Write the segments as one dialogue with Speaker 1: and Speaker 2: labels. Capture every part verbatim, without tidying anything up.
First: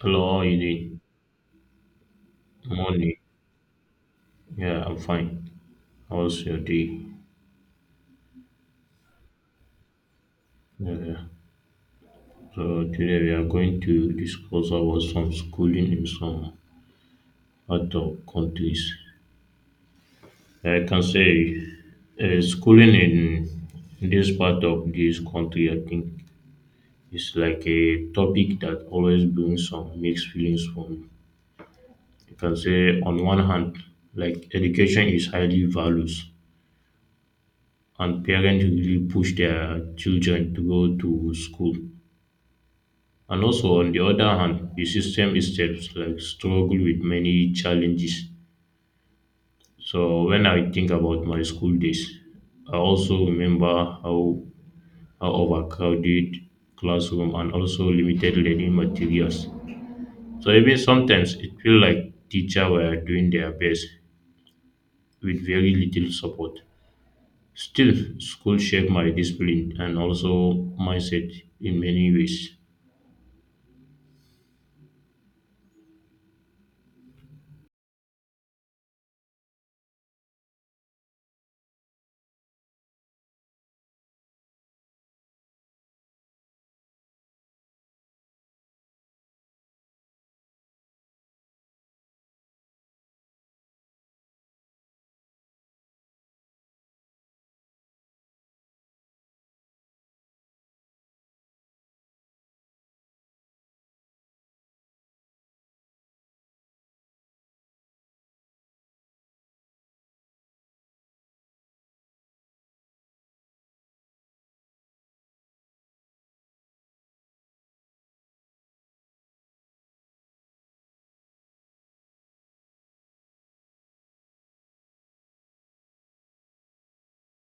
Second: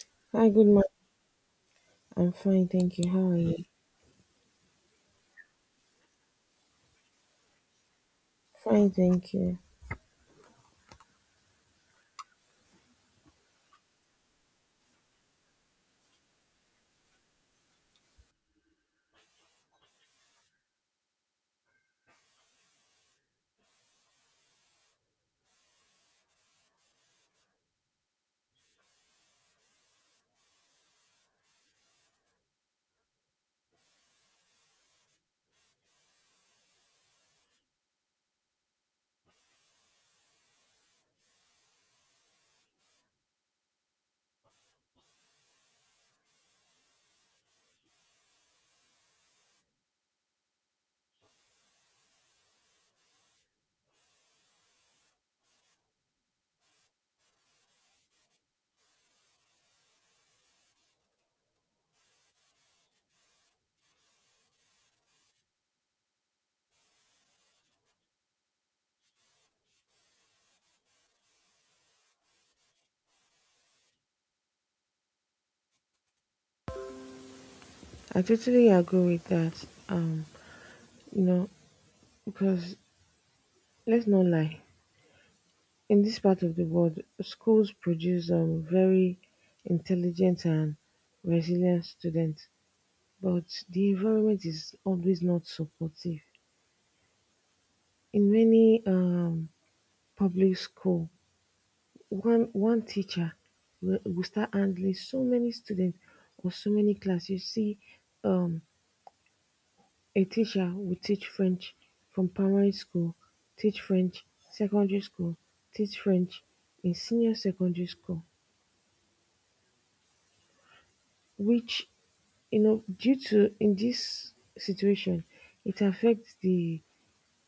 Speaker 1: Hello, how are
Speaker 2: Hi,
Speaker 1: you
Speaker 2: good morning.
Speaker 1: doing?
Speaker 2: I'm fine, thank you.
Speaker 1: Morning.
Speaker 2: How are you?
Speaker 1: Yeah, I'm fine. How's your day?
Speaker 2: Fine, thank you.
Speaker 1: Yeah. So today we are going to discuss about some schooling in some other countries. Yeah, I can say uh, schooling in this part of this country, I think, is like a topic that always brings some mixed feelings for me. You can say on one hand, like education is highly valued, and parents really push their children to go to school. And also, on the other hand, the system itself like struggle with many challenges. So when I think about my school days, I also remember how how overcrowded classroom and also limited learning materials. So even sometimes it feel like teacher were doing their best with very little support. Still, school shaped my discipline and also mindset in many ways.
Speaker 2: I totally agree with that. Um, you know, because let's not lie, in this part of the world, schools produce um very intelligent and resilient students, but the environment is always not supportive. In many um public school, one one teacher will, will start handling so many students or so many classes. You see, um a teacher will teach French from primary school, teach French secondary school, teach French in senior secondary school, which, you know, due to in this situation, it affects the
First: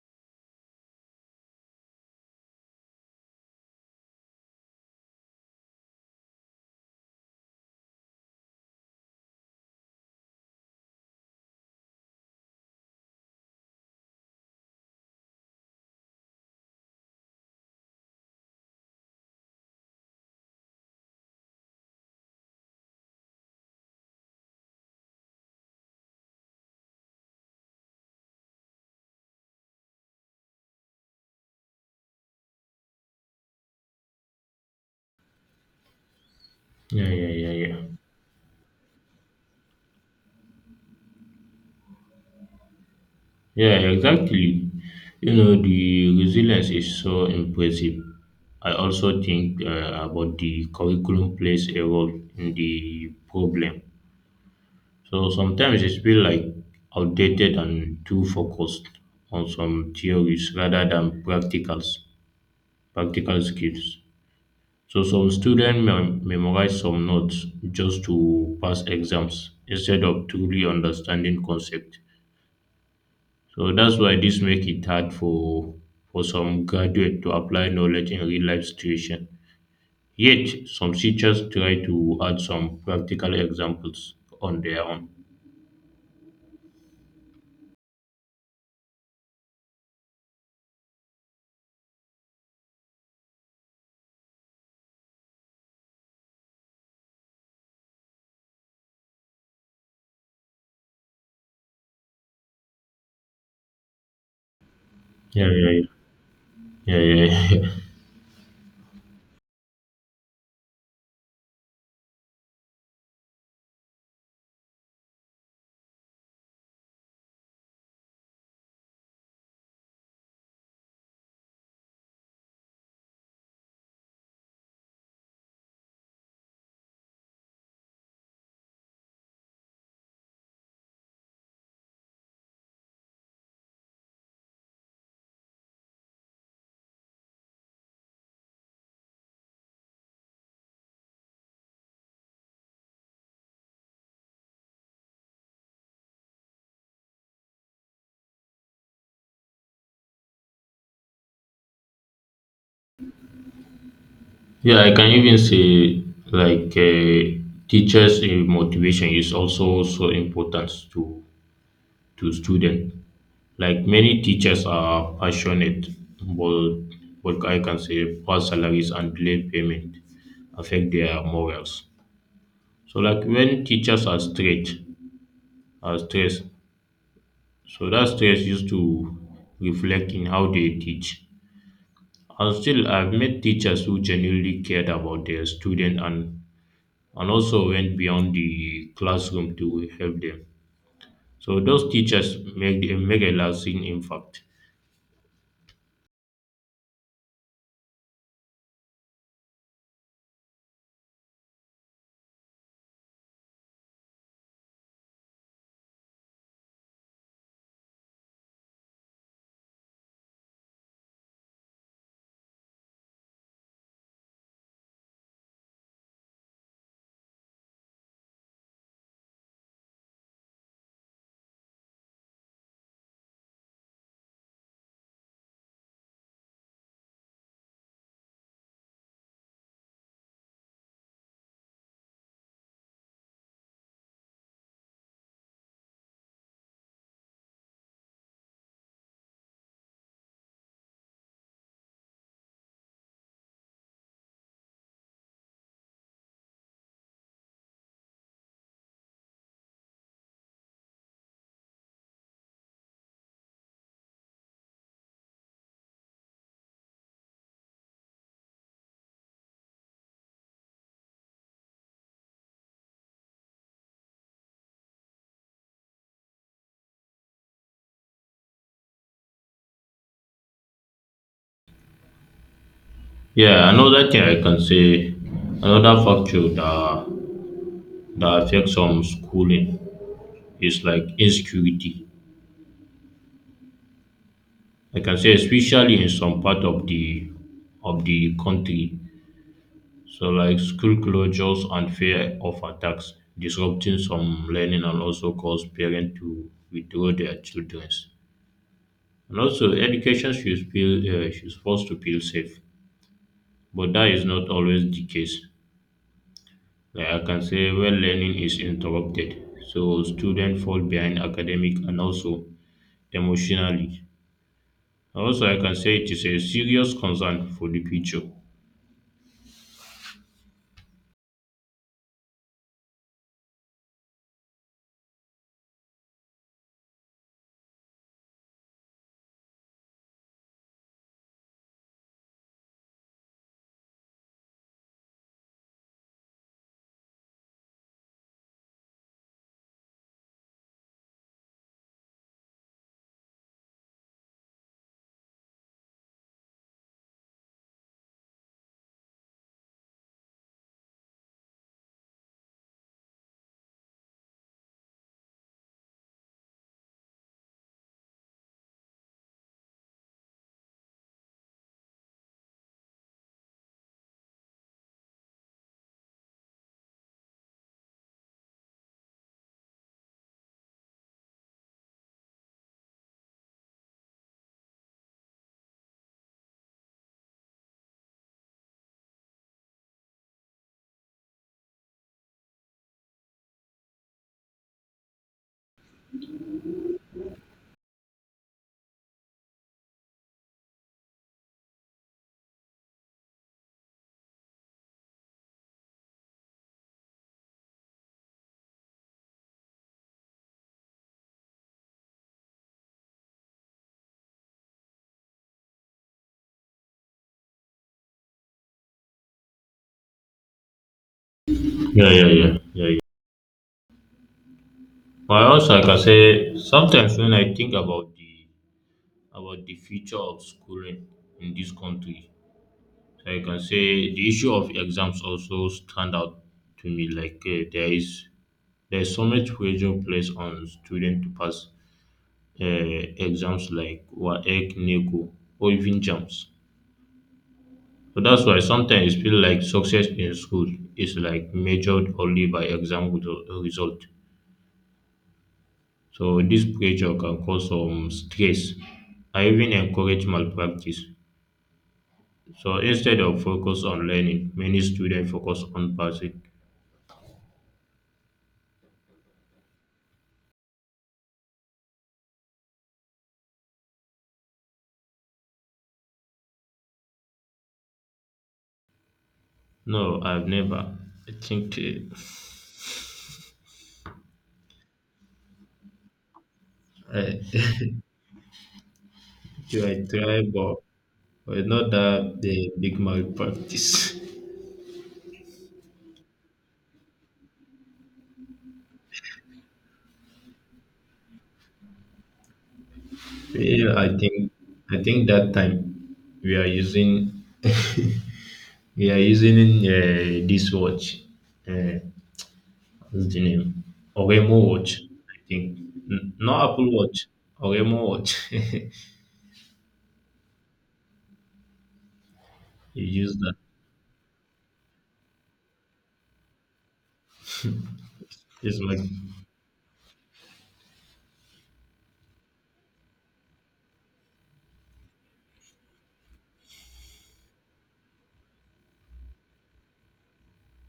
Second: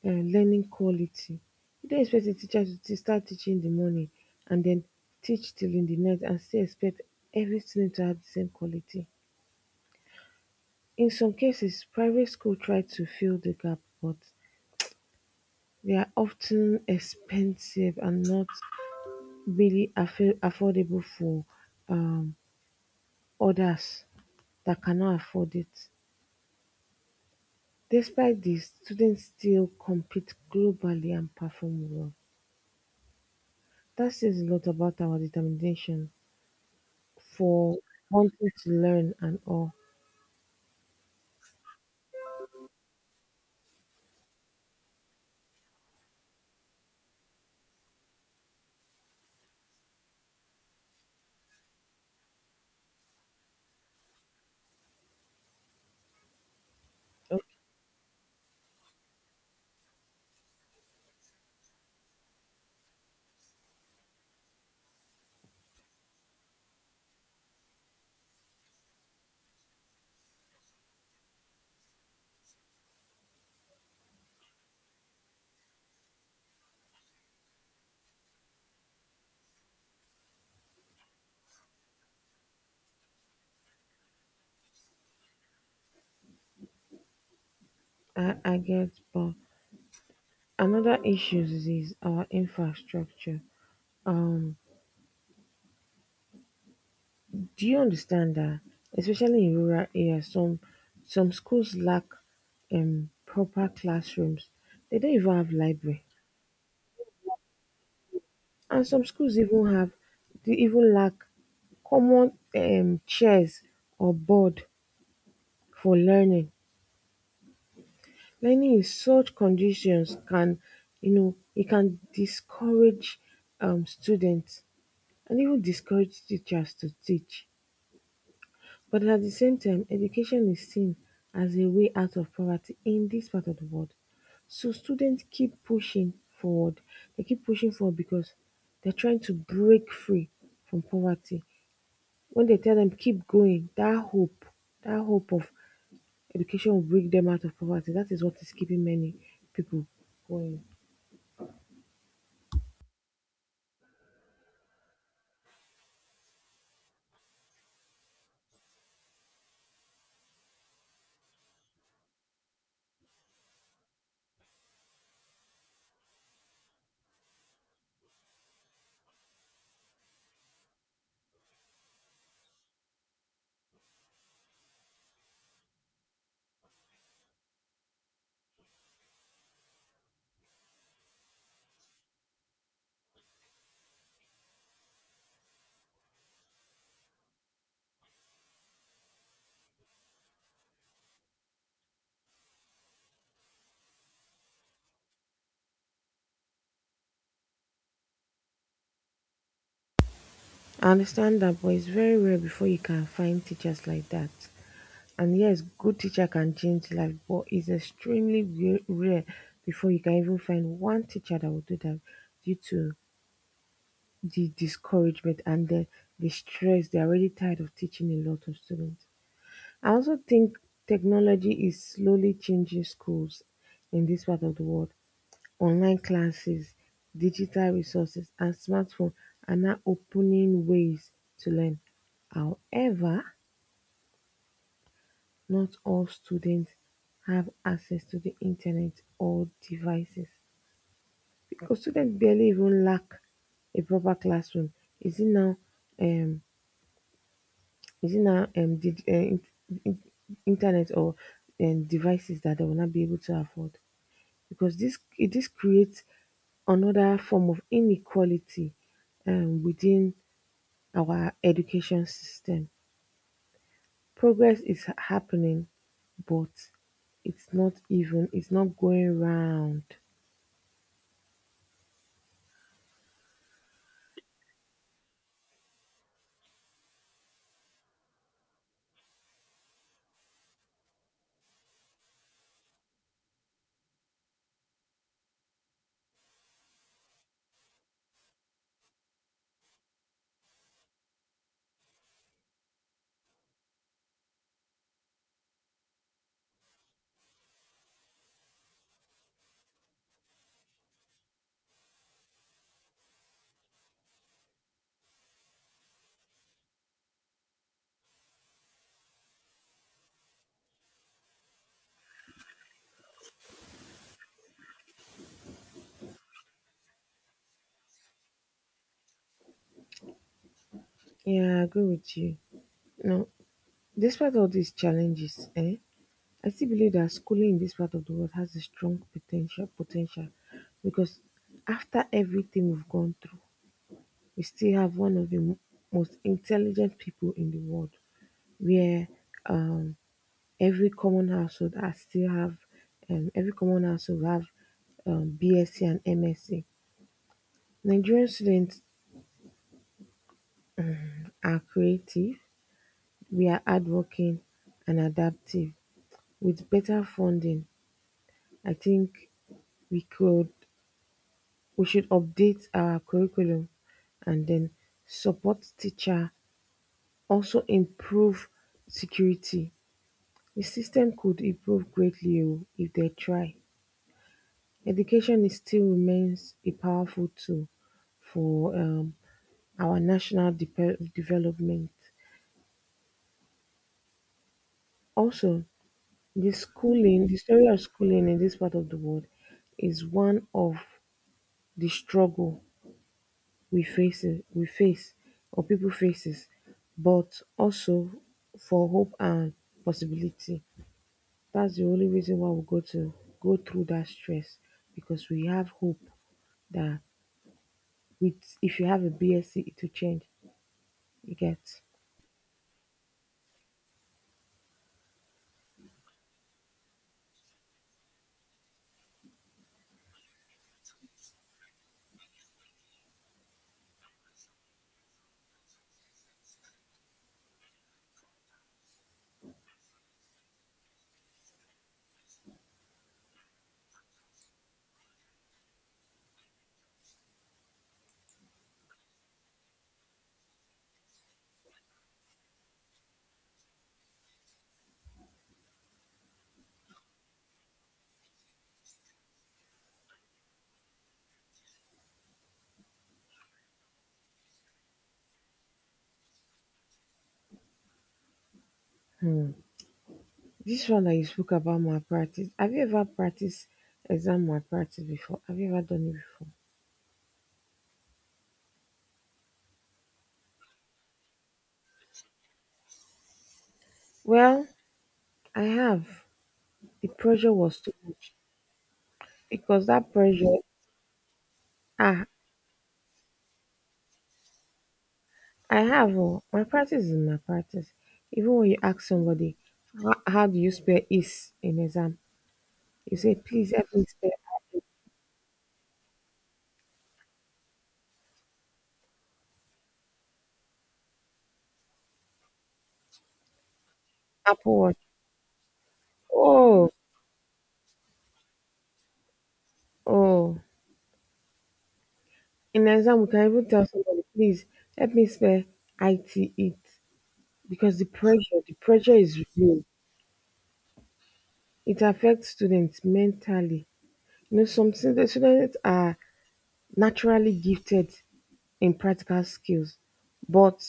Speaker 2: uh, learning quality. You don't expect a teacher to te- start teaching in the morning and then teach till in the night and still expect every student to have the same quality. In some cases, private school try to fill the gap, but they are often expensive and not really affa- affordable for um others that cannot afford it. Despite this, students still compete globally and perform well. That says a lot about our determination
Speaker 1: Yeah, yeah, yeah,
Speaker 2: for
Speaker 1: yeah.
Speaker 2: wanting to learn and all.
Speaker 1: Yeah, exactly. You know, the resilience is so impressive. I also think uh, about the curriculum plays a role in the problem. So sometimes it feels like
Speaker 2: Okay,
Speaker 1: outdated and too focused on some theories rather than practicals, practical skills. So some students mem- memorize some notes just to pass exams instead of truly understanding concepts. So that's why this make it hard for for some graduate to apply knowledge in real life situation. Yet some teachers try to add some practical examples on their own.
Speaker 2: I, I get, but another issue is our infrastructure. Um, do you understand that, especially in rural areas, some some schools lack um proper classrooms. They don't even
Speaker 1: Yeah, yeah,
Speaker 2: have
Speaker 1: yeah, yeah.
Speaker 2: library.
Speaker 1: Yeah,
Speaker 2: And some schools even have they even lack common um chairs or board for learning. Learning in such conditions can, you know, it can discourage um, students and even discourage teachers to teach. But at the same time, education is seen as a way out of poverty in this part of the world. So students keep pushing forward. They keep pushing forward because they're trying to break free from poverty. When they tell them keep going, that hope, that hope of education will bring them out of poverty. That is what is keeping many people going.
Speaker 1: Yeah, I can even say like uh, teachers' uh, motivation is also so important to to students. Like many teachers are passionate, but but I can say poor salaries and delayed payment affect their morals. So like when teachers are stressed, are stressed, so that stress used to reflect in how they teach. And still I've met teachers who genuinely cared about their student and and also went beyond the classroom to help them. So those teachers make a make a lasting impact.
Speaker 2: I understand that, but it's very rare before you can find teachers like that. And yes, good teacher can change life, but it's extremely re- rare before you can even find one teacher that will do that due to the discouragement and the, the stress. They're already tired of teaching a lot of students. I also think technology is slowly changing schools in this part of the world. Online classes, digital resources, and smartphones are now opening ways to learn. However, not all students have access to the internet or devices because students barely even lack a proper classroom. Is it now, um, is it now um, dig- uh, in- in- internet or um, devices that they will not be able to afford? Because this this creates another form of inequality um, within our education system. Progress is happening, but it's not even. It's not going round.
Speaker 1: Yeah, another thing I can say, another factor that that affects some schooling is like insecurity. Like I can say, especially in some part of the of the country. So like school closures and fear of attacks disrupting some learning and also cause parents to withdraw their children's. And also education should feel uh, should supposed to feel safe, but that is not always the case. Like I can say when learning is interrupted, so students fall behind academic and also emotionally. Also I can say it is a serious concern for the future.
Speaker 2: Yeah, I agree with you. Now, despite all these challenges, eh, I still believe that schooling in this part of the world has a strong potential. Potential, because after everything we've gone through, we still have one of the mo- most intelligent people in the world, where um, every common household has still have um, every common household have um, BSc and MSc. Nigerian students are creative, we are hardworking and adaptive. With better funding, I think we could we should update our curriculum and then support teacher, also improve security. The system could improve greatly oh, if they try. Education is still remains a powerful tool for um, our national depe- development. Also, the schooling, the story of schooling in this part of the world is one of the struggle we face, we face, or people faces, but also for hope and possibility. That's the only reason why we go to go through that stress because we have hope that with if you have a BSc, it will change. You get.
Speaker 1: Yeah, yeah, yeah. Yeah, for us, I can say, sometimes when I think about the about the future of schooling in this country, so I can say the issue of exams also stand out to me. Like uh, there is there is so much pressure placed on students to pass uh, exams like WAEC, NECO, or even JAMS. So that's why sometimes it feels like success in school is like measured only by exam result. So this pressure can cause some stress and even encourage malpractice. So instead of focus on learning, many students focus on passing.
Speaker 2: Hmm. This one that you spoke about malpractice. Have you ever practiced exam malpractice before? Have you ever done it before?
Speaker 1: No, I've never. I think
Speaker 2: Well, I have. The
Speaker 1: uh,
Speaker 2: pressure
Speaker 1: I,
Speaker 2: was too much because
Speaker 1: I
Speaker 2: that
Speaker 1: try,
Speaker 2: pressure.
Speaker 1: but but not
Speaker 2: Ah,
Speaker 1: that the big malpractice.
Speaker 2: I have. Oh, my practice is my practice. Even when you ask somebody, how, how do you spell is in exam? You say, please help
Speaker 1: Yeah,
Speaker 2: me
Speaker 1: I
Speaker 2: spell
Speaker 1: think
Speaker 2: Apple
Speaker 1: I think that time we are using we are using uh, this watch. Uh, What's the name? Oremo
Speaker 2: Apple Watch.
Speaker 1: watch, I think. N- not
Speaker 2: Oh,
Speaker 1: Apple Watch. Oremo watch. you
Speaker 2: oh. In exam, we
Speaker 1: use
Speaker 2: can
Speaker 1: that.
Speaker 2: even tell somebody, please help me spell I T it because the pressure, the
Speaker 1: It's like
Speaker 2: pressure is real. It affects students mentally. You know, some stu- the students are naturally gifted in practical skills, but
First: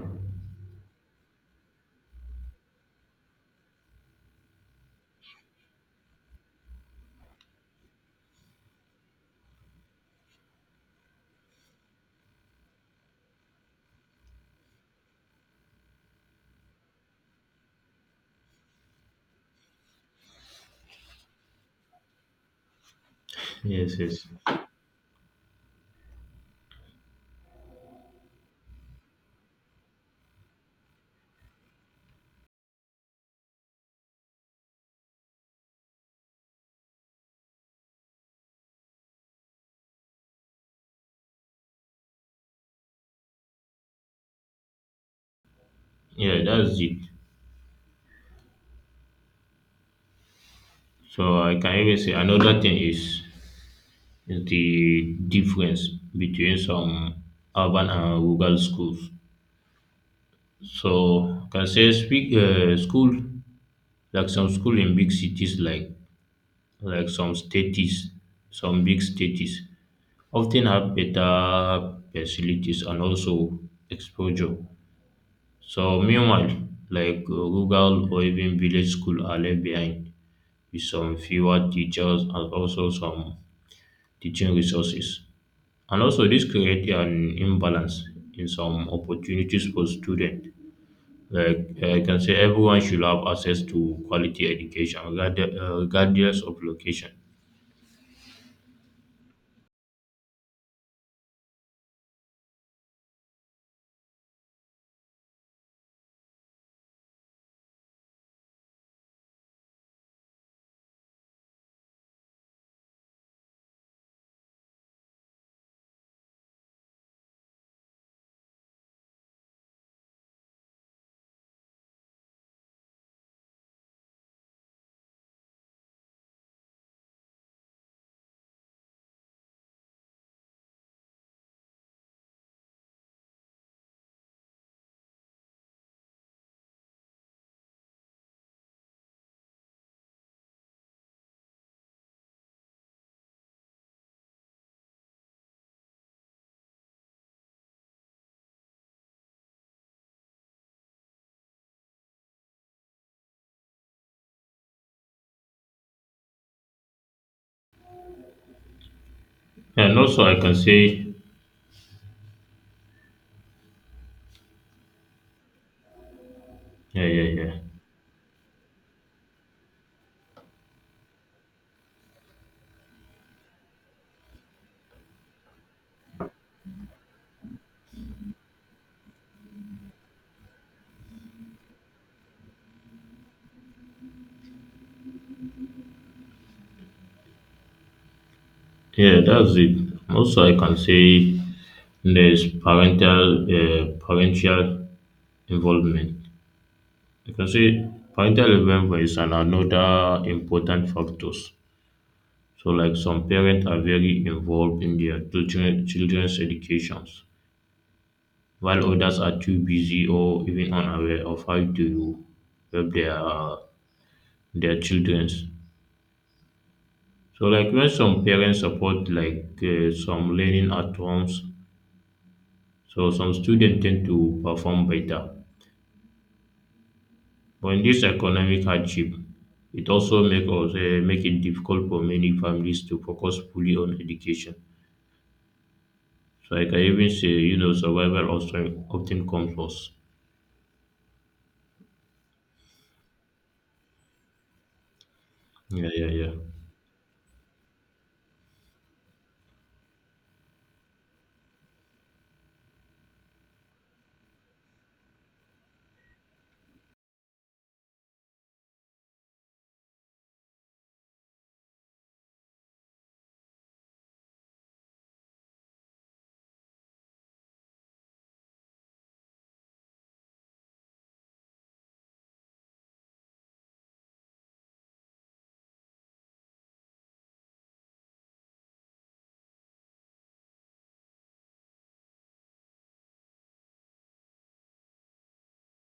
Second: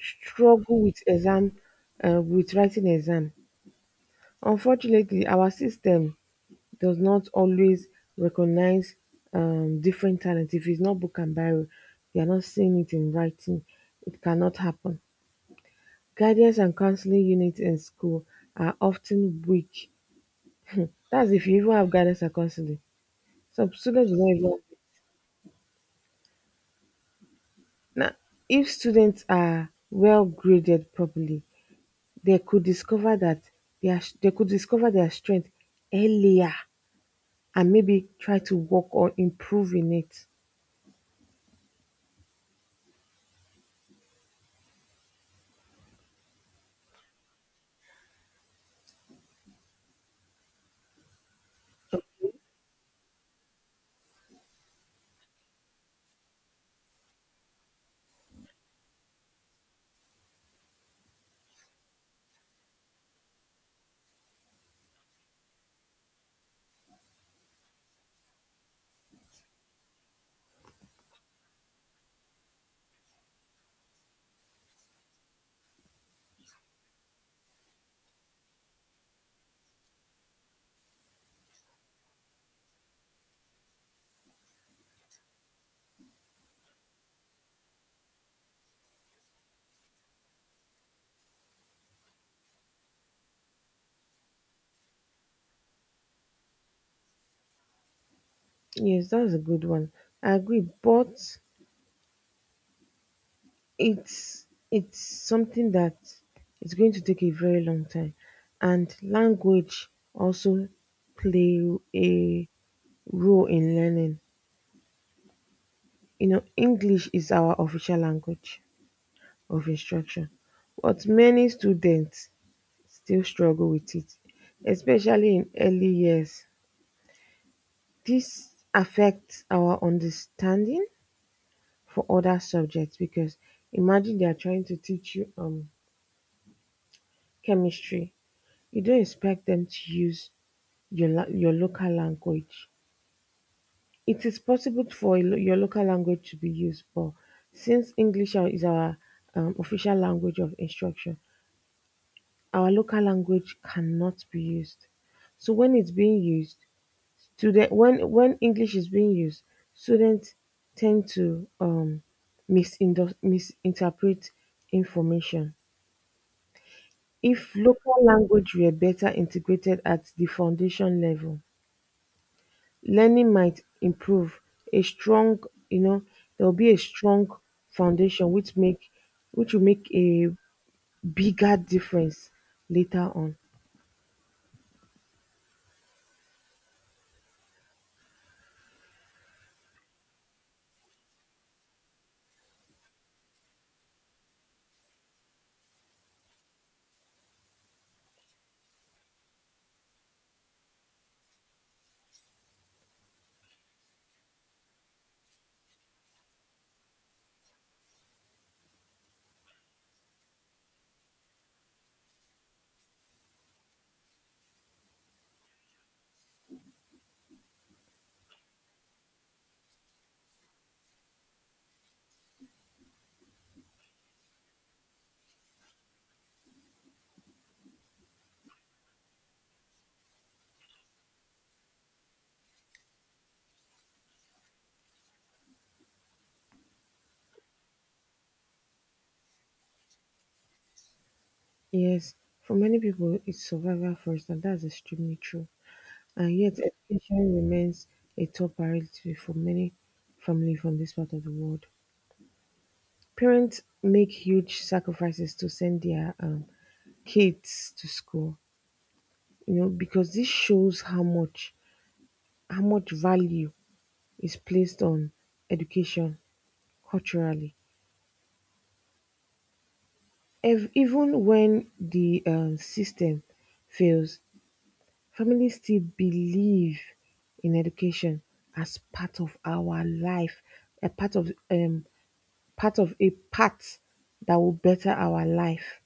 Speaker 2: struggle with exam, uh, with writing exam. Unfortunately, our system does not always recognize um, different talents. If it's not book and barrel, you are not seeing it in writing. It cannot happen. Guidance and counseling units in school are often weak. That's if you even have guidance and counseling. Some
Speaker 1: yes,
Speaker 2: students do not
Speaker 1: yes.
Speaker 2: even. Now, if students are well graded properly, they could discover that their they could discover their strength earlier and maybe try to work on improving it.
Speaker 1: Yeah, that's it. So I can even say another thing is is the difference between some urban and rural schools. So I can say speak uh, school like some school in big cities like like some states, some big states often have better facilities and also exposure. So meanwhile, like uh, rural or even village school are left behind with some fewer teachers and also some teaching resources. And also this creates an imbalance in some opportunities for students. Like uh, I can say everyone should have access to quality education regard- uh, regardless of location.
Speaker 2: Yes, that's a good one. I agree, but it's it's something that is going to take a very long time, and language also play a role in learning. You know, English is our official language of instruction, but many students still struggle with it, especially in early years. This affects our understanding for other subjects because imagine they are trying to teach you um chemistry. You don't expect them to use your la- your local language. It is possible for a lo- your local language to be used, but since English are- is our um, official language of instruction, our local language cannot be used. So when it's being used, student when when English is being used,
Speaker 1: And also
Speaker 2: students
Speaker 1: I can
Speaker 2: tend
Speaker 1: say
Speaker 2: to um, misindo- misinterpret information.
Speaker 1: yeah, yeah, yeah.
Speaker 2: If local language were better integrated at the foundation level, learning might improve. A strong, you know, there will be a strong foundation which make which will make a bigger difference later on.
Speaker 1: Yeah, that's it. Also, I can say there's parental uh, parental involvement. You can say parental involvement is an- another important factors. So, like some parents are very involved in their children, children's educations, while others are too busy or even unaware of how to help their their childrens. So, like when some parents support like uh, some learning at homes, so some students tend to perform better. But in this economic hardship it also make us um make it difficult for many families to focus fully on education. So I can even say you know survival also often comes first.
Speaker 2: Yes, for many people, it's survival first, and that's extremely true.
Speaker 1: Yeah, yeah, yeah.
Speaker 2: And yet, education remains a top priority for many families from this part of the world. Parents make huge sacrifices to send their um, kids to school, you know, because this shows how much how much value is placed on education culturally. Ev- even when the um, system fails, families still believe in education as part of our life, a part of um part of a path that will better our life.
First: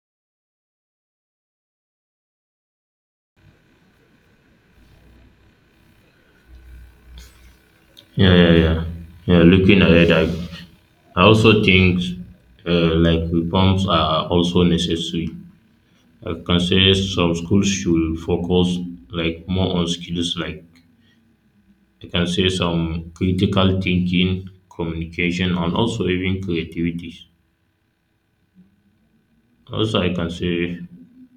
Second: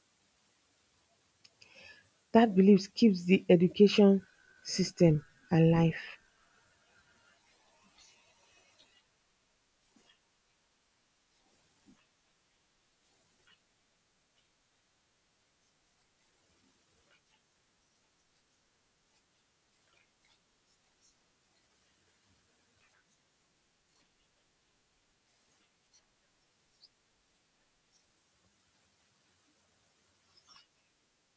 Speaker 2: That belief keeps the education system alive.
Speaker 1: Yeah, yeah, yeah. Yeah, looking ahead, I, I also think uh, like reforms are also necessary. I can say some schools should focus like more on skills like I can say some critical thinking, communication, and also even creativity. Also, I can say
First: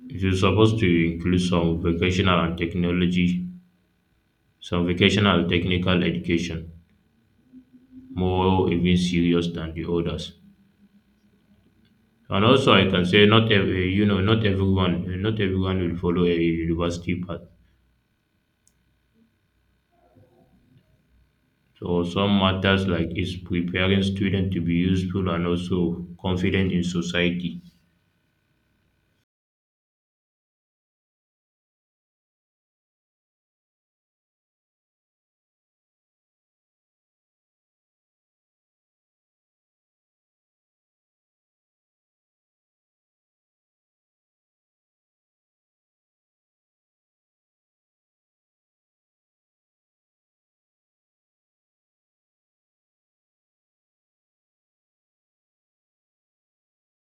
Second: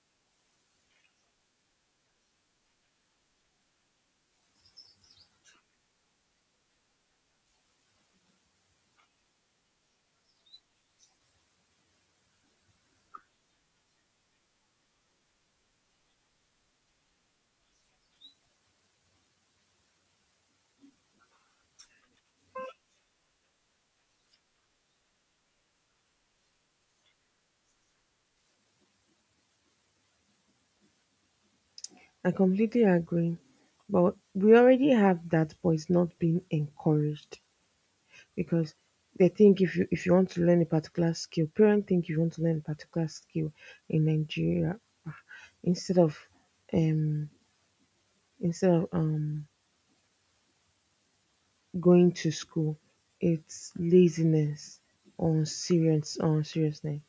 Speaker 1: you're supposed to include some vocational and technology, some vocational and technical education, more even serious than the others. And also, I can say not every, you know, not everyone, eh, not everyone will follow a university path. So some matters like is preparing students to be useful and also confident in society.
Speaker 2: I completely agree. But we already have that, but it's not being encouraged because they think if you if you want to learn a particular skill, parents think if you want to learn a particular skill in Nigeria, ah, instead of um instead of um going to school, it's laziness on serious on seriousness.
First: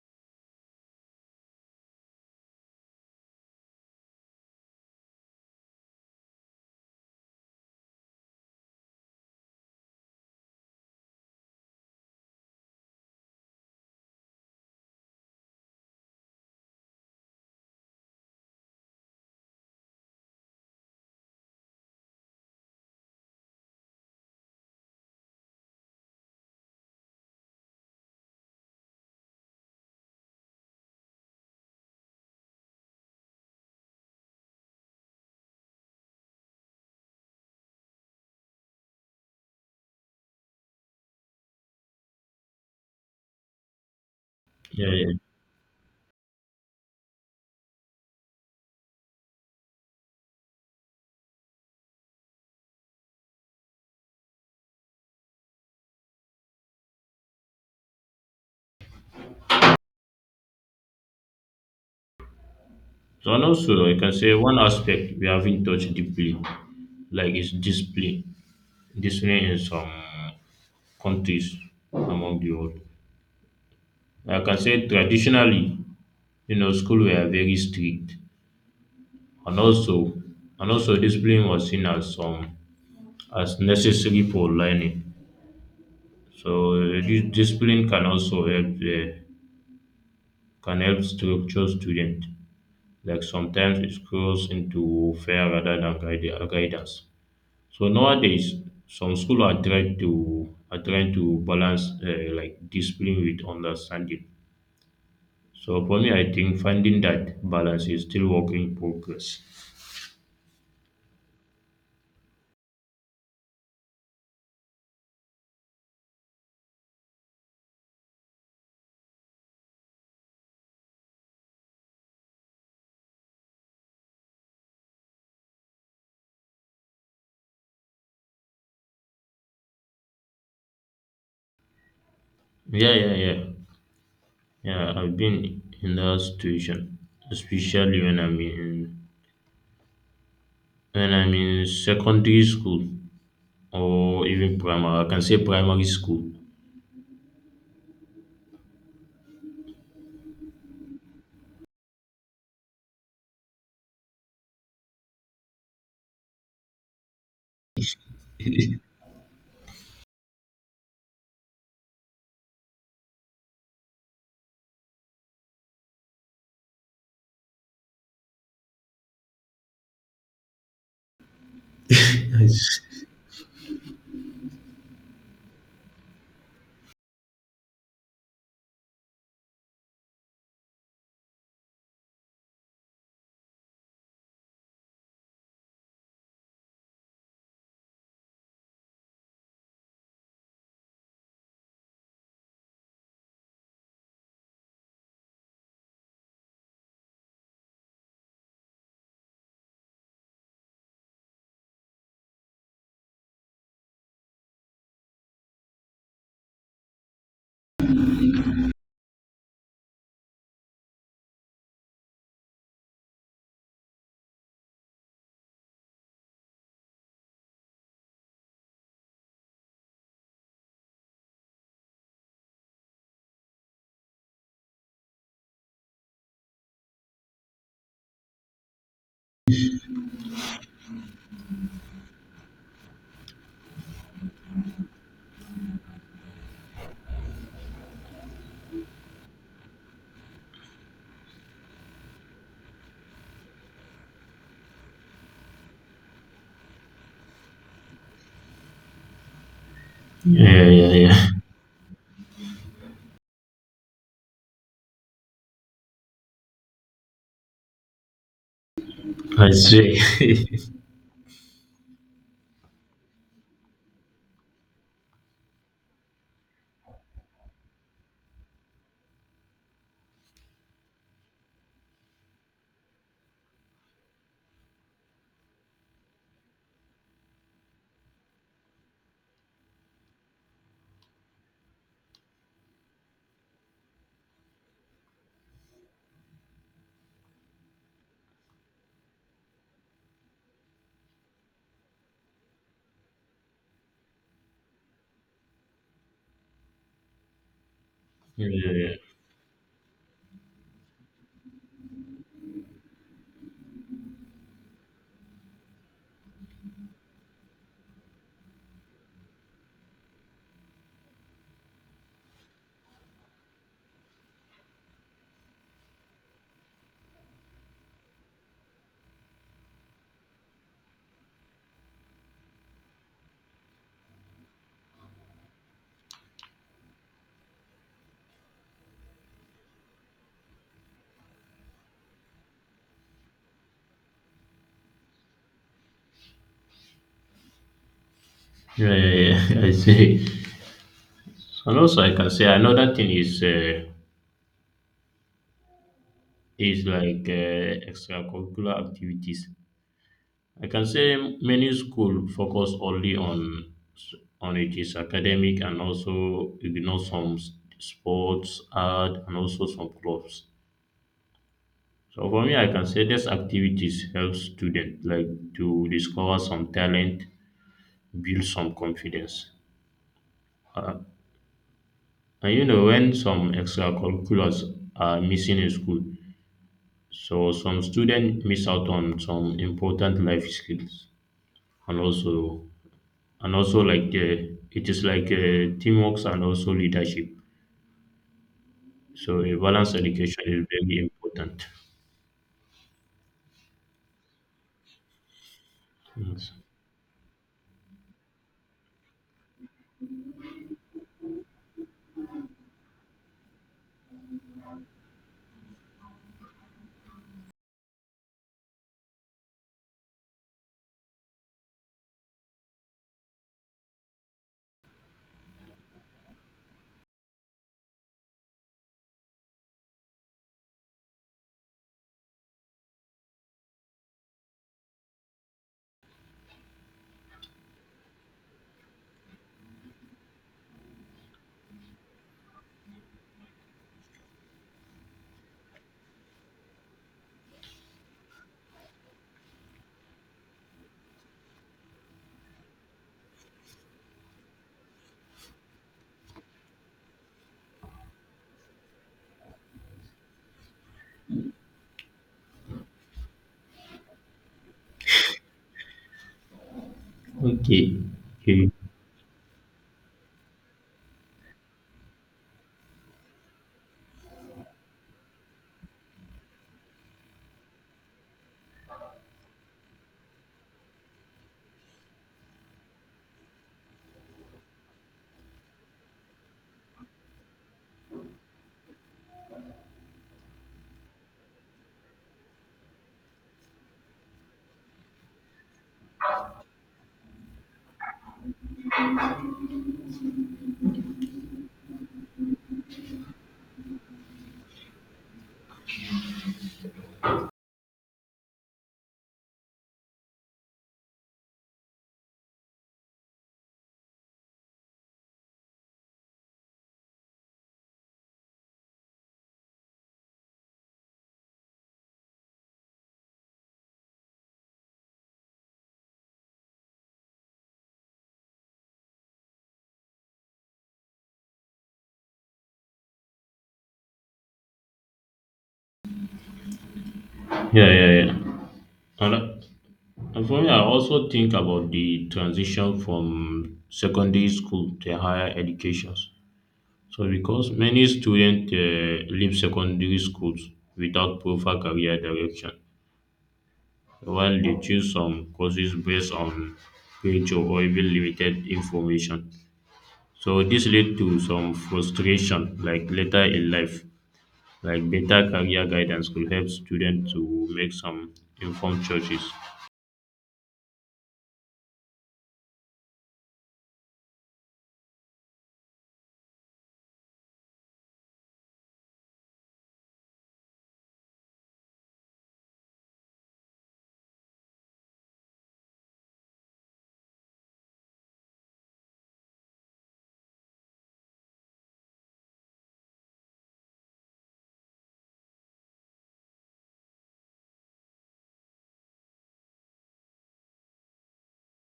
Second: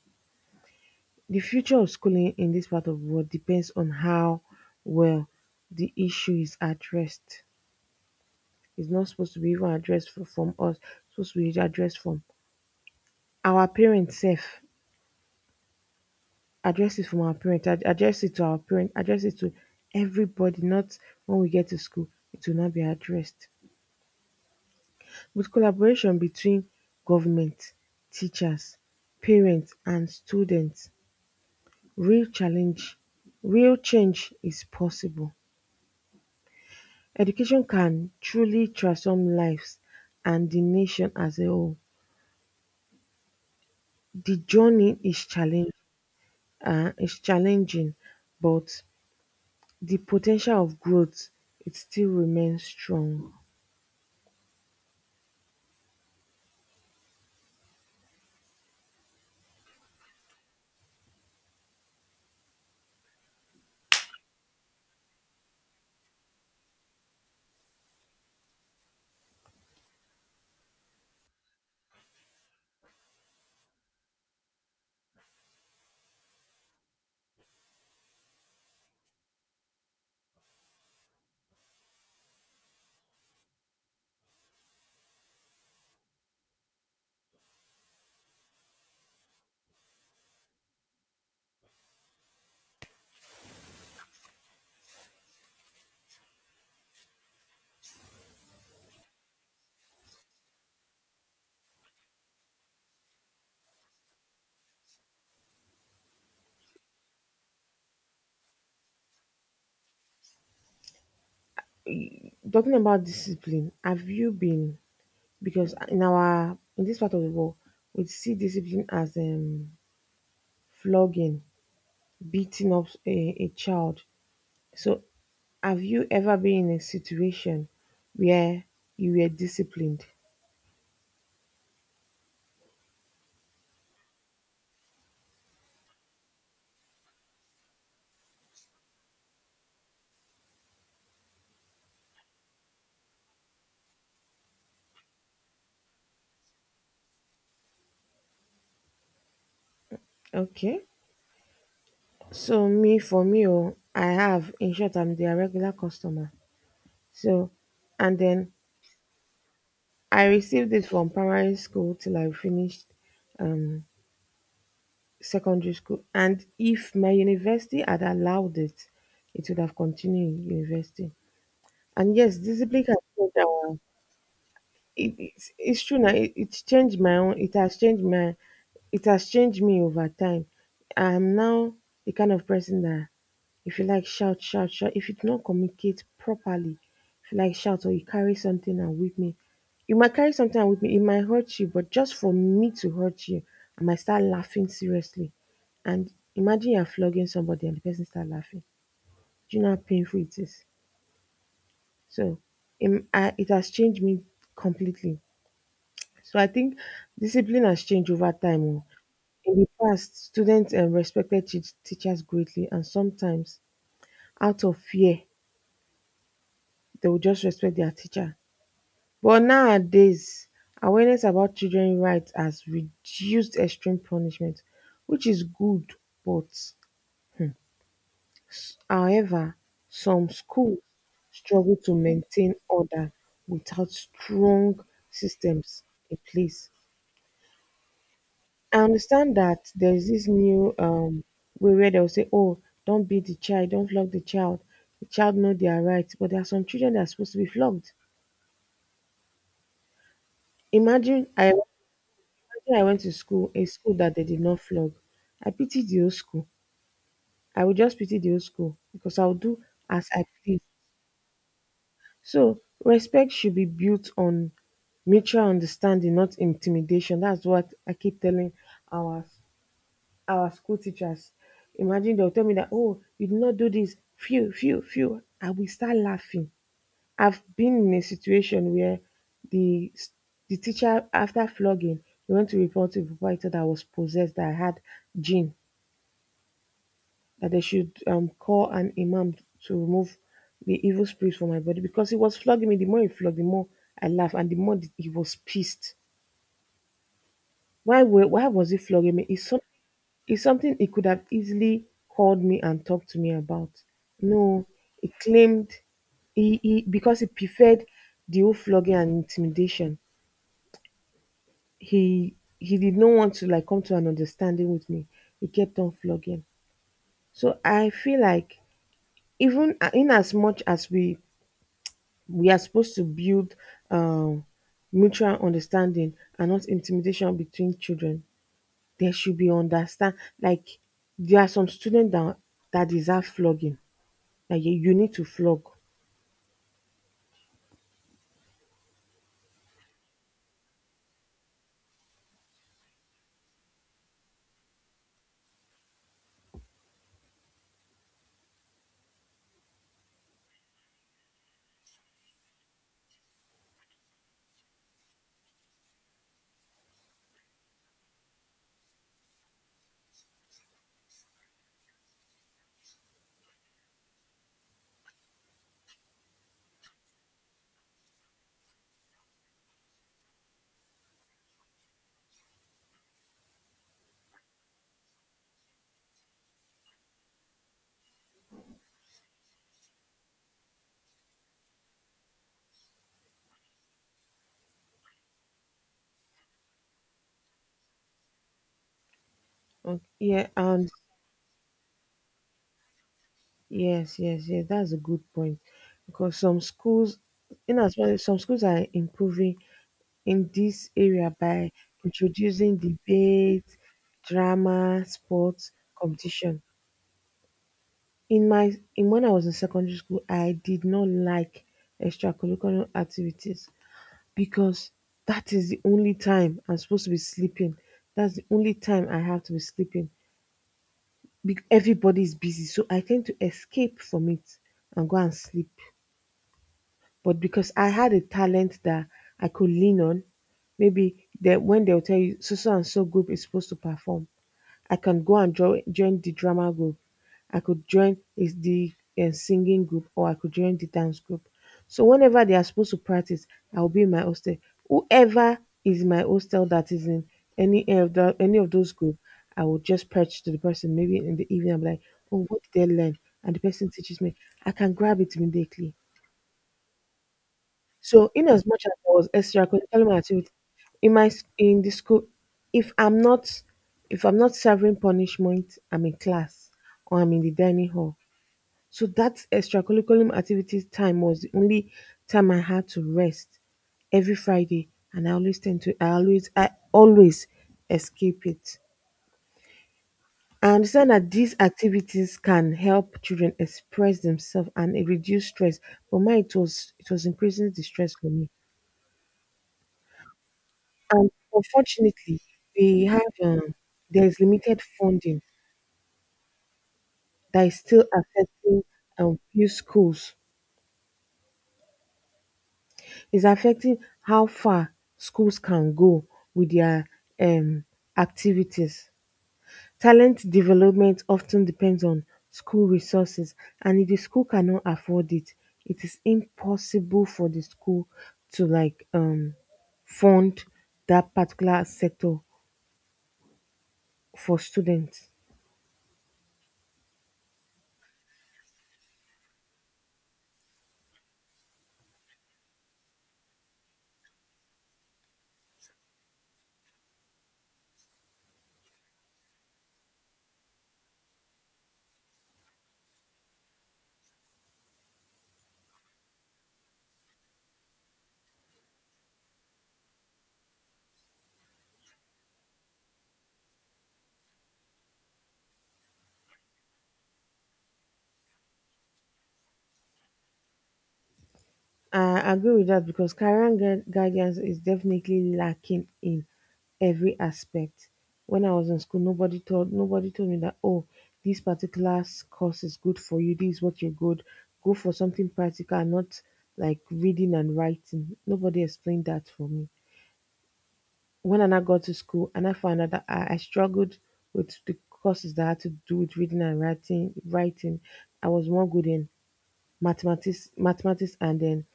Speaker 2: The future of schooling in this part of the world depends on how well the issue is addressed. It's not supposed to be even addressed fro- from us. It's supposed to be addressed from our parents self. Address it from our parents. ad- Address it to our parents. Address it to everybody. Not when we get to school. It will not be addressed. With collaboration between government, teachers, parents and students, real challenge, real change is possible. Education can truly transform lives and the nation as a whole. The
Speaker 1: Yeah,
Speaker 2: journey
Speaker 1: yeah.
Speaker 2: is challenge um is challenging, but the potential of growth it still remains strong.
Speaker 1: So and also, I can say one aspect we haven't touched deeply, like is discipline. Discipline in some countries among the world. Like I can say traditionally, you know, school were very strict, and also, and also, discipline was seen as um, as necessary for learning. So uh, dis- discipline can also help the can help structure student. Like sometimes it goes into fear rather than guide, guidance. So nowadays, some school are trying to are trying to balance uh, like discipline with understanding. So for me, I think finding that balance is still work in progress.
Speaker 2: Talking about discipline, have you been, because in our in this part of the world we see discipline as um flogging, beating up a, a child, so have you ever been in a situation where you were disciplined?
Speaker 1: Yeah, yeah, yeah. Yeah, I've been in that situation, especially when I'm in when I'm in secondary school or even primary. I can say primary school.
Speaker 2: Okay, so me, for me, oh, I have. In short, I'm their regular customer. So, and then I received it from primary school till I finished um secondary school, and if my university had allowed it, it would have continued in university. And yes, discipline can change our. It, it's, it's true now. It, it's changed my own. It has changed my. It has changed me over time. I'm now the kind of person that if you like shout, shout, shout. If you do not communicate properly, if you like shout or you carry something and with me, you might carry something and with me. It might hurt you, but just for me to hurt you, I might start laughing seriously. And imagine you're flogging somebody and the person start laughing. Do you know how painful it is? So, im- I, it has changed me completely. So I think discipline has changed over time. Oh, in the past, students um, respected teach teachers greatly, and sometimes out of fear, they would just respect their teacher. But nowadays, awareness about children rights has reduced extreme punishment, which is good, but s- however, some schools struggle to maintain order without strong systems in place. I understand that there's this new um way where they'll say, oh, don't beat the child, don't flog the child. The child know their rights, but there are some children that are supposed to be flogged.
Speaker 1: Yeah, yeah,
Speaker 2: Imagine
Speaker 1: yeah.
Speaker 2: I imagine I went to school, a school that they did not flog. I pity the old school. I would just pity the old school because I'll
Speaker 1: I
Speaker 2: do
Speaker 1: say.
Speaker 2: as I
Speaker 1: Yeah,
Speaker 2: please. So respect should be built on mutual understanding, not intimidation. That's what I keep telling our our school teachers. Imagine they'll tell me that, oh, you did not do this, phew, phew, phew. I will start laughing. I've been in a situation where the the teacher, after flogging, he went to report to the proprietor that I was possessed, that I had jinn, that they should um, call an imam to remove the evil spirit from my body because he was flogging me. The more he flogged, the more I laughed, and the more he was pissed. Why, were, why
Speaker 1: yeah,
Speaker 2: was he
Speaker 1: yeah,
Speaker 2: flogging me? It's something It's something he could have easily called me and talked to me about. No, he claimed he, he because he preferred the whole flogging and intimidation. He he did not want to like come to an understanding with me. He kept on flogging. So I feel like even a- in as much as we we are supposed to build um, mutual understanding and not intimidation between children, there should be understand. Like there are some students that that deserve flogging. Like you, you need to flog.
Speaker 1: yeah. Yeah, I say. And also, I can say another thing is. Uh, is like uh, extracurricular activities. I can say many school focus only on on it is academic and also ignore some s- sports, art, and also some clubs. So for me, I can say these activities help students like to discover some talent, build some confidence. Uh, and you know when some extracurriculars are missing in school, so some students miss out on some important life skills. And also and also like the it is like uh, teamwork and also leadership, so a balanced
Speaker 2: Okay.
Speaker 1: education
Speaker 2: Yeah,
Speaker 1: is
Speaker 2: and
Speaker 1: very important.
Speaker 2: yes, yes, yes, that's a good point. Because
Speaker 1: Yes.
Speaker 2: some schools, in as well, some schools are improving in this area by introducing debate, drama, sports, competition. In my in When I was in secondary school, I did not like extracurricular activities because that is the only time I'm supposed to be sleeping. That's the only time I have to be sleeping be- everybody's busy, so I tend to escape from it and go and sleep. But because I had a talent that I could lean on, maybe that when they'll tell you so so and so group is supposed to perform, I can go and join join the drama group. I could join is the uh, singing group or I could join the dance group. So whenever they are supposed to practice, I'll be in my hostel. Whoever is in my hostel that is in any of the, any of those group, I will just preach to the person. Maybe in the evening, I'm like, "Oh, what did they learn?" And the person teaches me. I can grab it immediately.
Speaker 1: Okay.
Speaker 2: So in as
Speaker 1: Okay.
Speaker 2: much as I was extracurricular activity in my s- in the school, if I'm not if I'm not serving punishment, I'm in class or I'm in the dining hall. So that extracurriculum activities time was the only time I had to rest every Friday, and I always tend to I always I always escape it. I understand that these activities can help children express themselves and it reduce stress, but mine it was it was increasing the stress for me. And unfortunately, we have um, there is limited funding that is still affecting um, few schools, is affecting how far schools can go with their um activities. Talent development often depends on school resources, and if the school cannot afford it, it is impossible for the school to like um fund that particular sector for students.
Speaker 1: Yeah, yeah, yeah. And uh, and for me I also think about the transition from secondary school to higher educations, so because many students uh, leave secondary schools without proper career direction, while they choose some courses based on age or even limited information. So this led to some frustration like later in life. Like better career guidance could help students to make some informed choices.
Speaker 2: I agree with that because career gu- guidance is definitely lacking in every aspect. When I was in school, nobody told nobody told me that, oh, this particular s- course is good for you. This is what you're good. Go for something practical, and not like reading and writing. Nobody explained that for me. When I now got to school, and I found out that I, I struggled with the courses that had to do with reading and writing. Writing, I was more good in mathematics, mathematics, and then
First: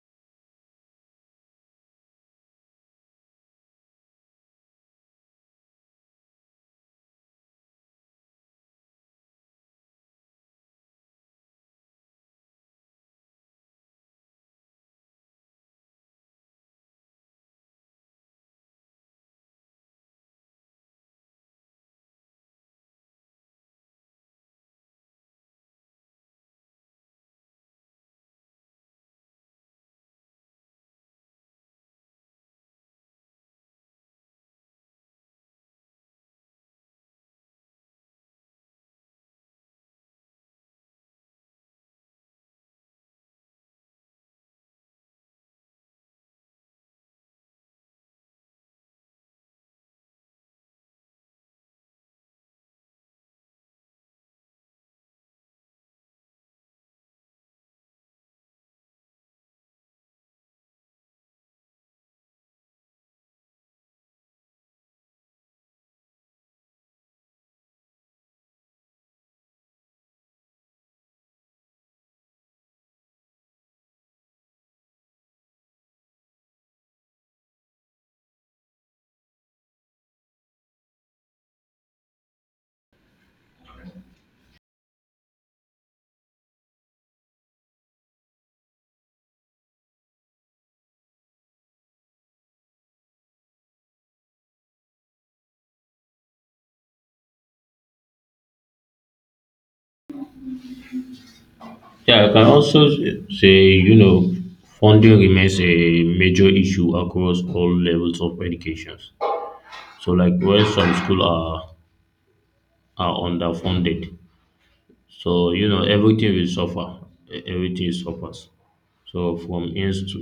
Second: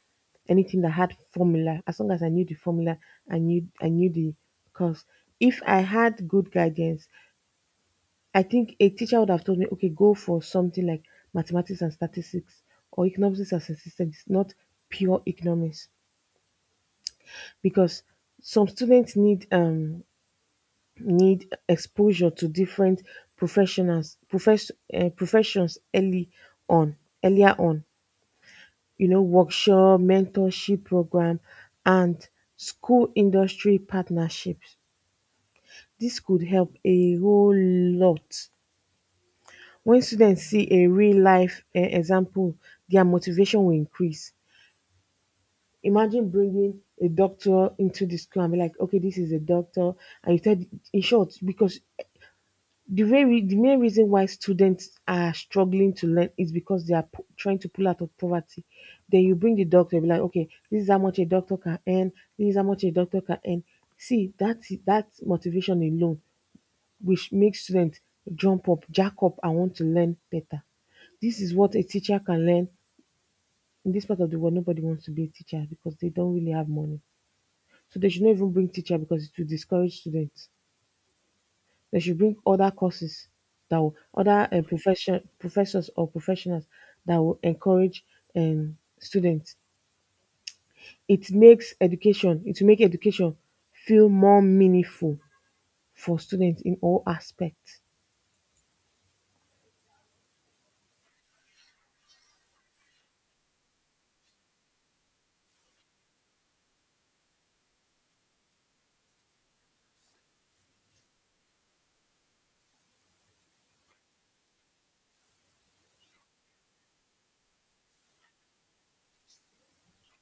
Speaker 2: anything that had formula. As long as I knew the formula, i knew i knew the course. If I had good guidance, I think a teacher would have told me, okay, go for something like mathematics and statistics or economics and statistics, not pure economics, because some students need um need exposure to different professionals profess, uh, professions early on earlier on. You know, workshop, mentorship program, and school industry partnerships. This could help a whole lot. When students see a real life um example, their motivation will increase. Imagine bringing a doctor into the school and be like, okay, this is a doctor and you tell in short because The very the main reason why students are struggling to learn is because they are p- trying to pull out of poverty. Then you bring the doctor, be like, okay, this is how much a doctor can earn. This is how much a doctor can earn. See, that that motivation alone, which makes students jump up, jack up, and want to learn better. This is what a teacher can learn in this part of the world. Nobody wants to be a teacher because they don't really have money, so they should not even bring teacher because it will discourage students. They should bring other courses that will, other uh, profession professors or professionals that will encourage um, students. It makes education. It will make education feel more meaningful for students in all aspects.
Speaker 1: Yeah, I can also say, you know, funding remains a major issue across all levels of education. So like when some schools are are underfunded. So you know everything will suffer. E- Everything suffers. So from inst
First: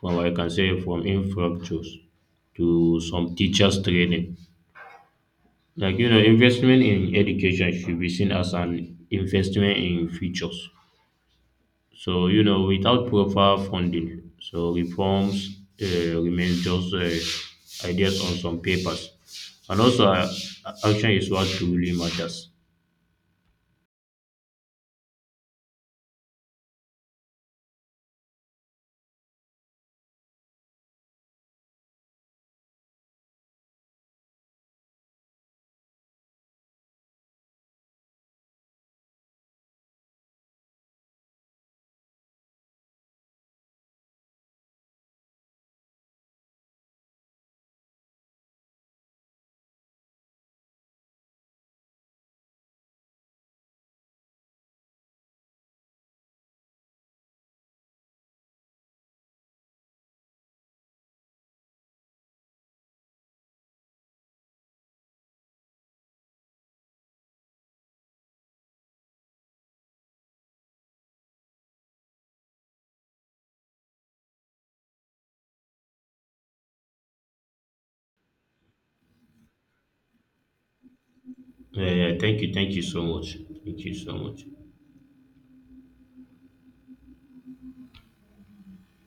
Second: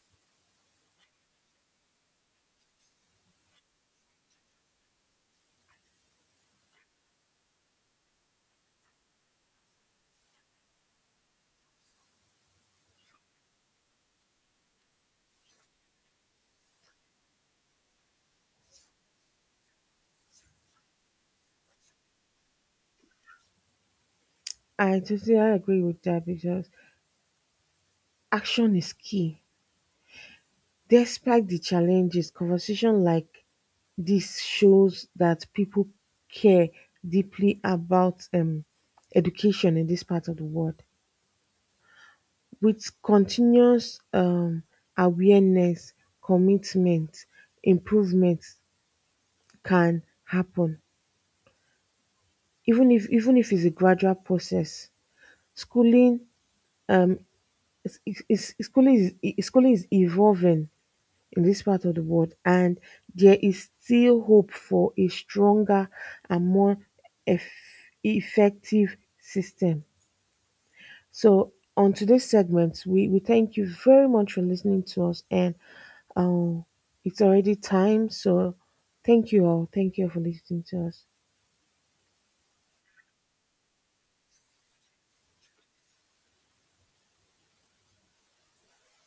Speaker 1: from I can say from infrastructures to some teachers training. Like you know, investment in education should be seen as an investment in futures. So you know, without proper funding, so reforms uh, remain just uh, ideas on some papers, and also uh, action is what truly matters.
Speaker 2: I totally agree with that because action is key. Despite the challenges, conversation like this shows that people care deeply about um, education in this part of the world. With continuous um awareness, commitment, improvement can happen even if even if it's a gradual process. Schooling um is is is schooling is is Schooling is evolving in this part of the world, and there is still hope for a stronger and more eff effective system. So on today's segment, we we thank you very much for listening to us. And Um, it's already time, so thank you all. Thank you all for listening to us.
Speaker 1: Uh, thank you, thank you so much, thank you so much.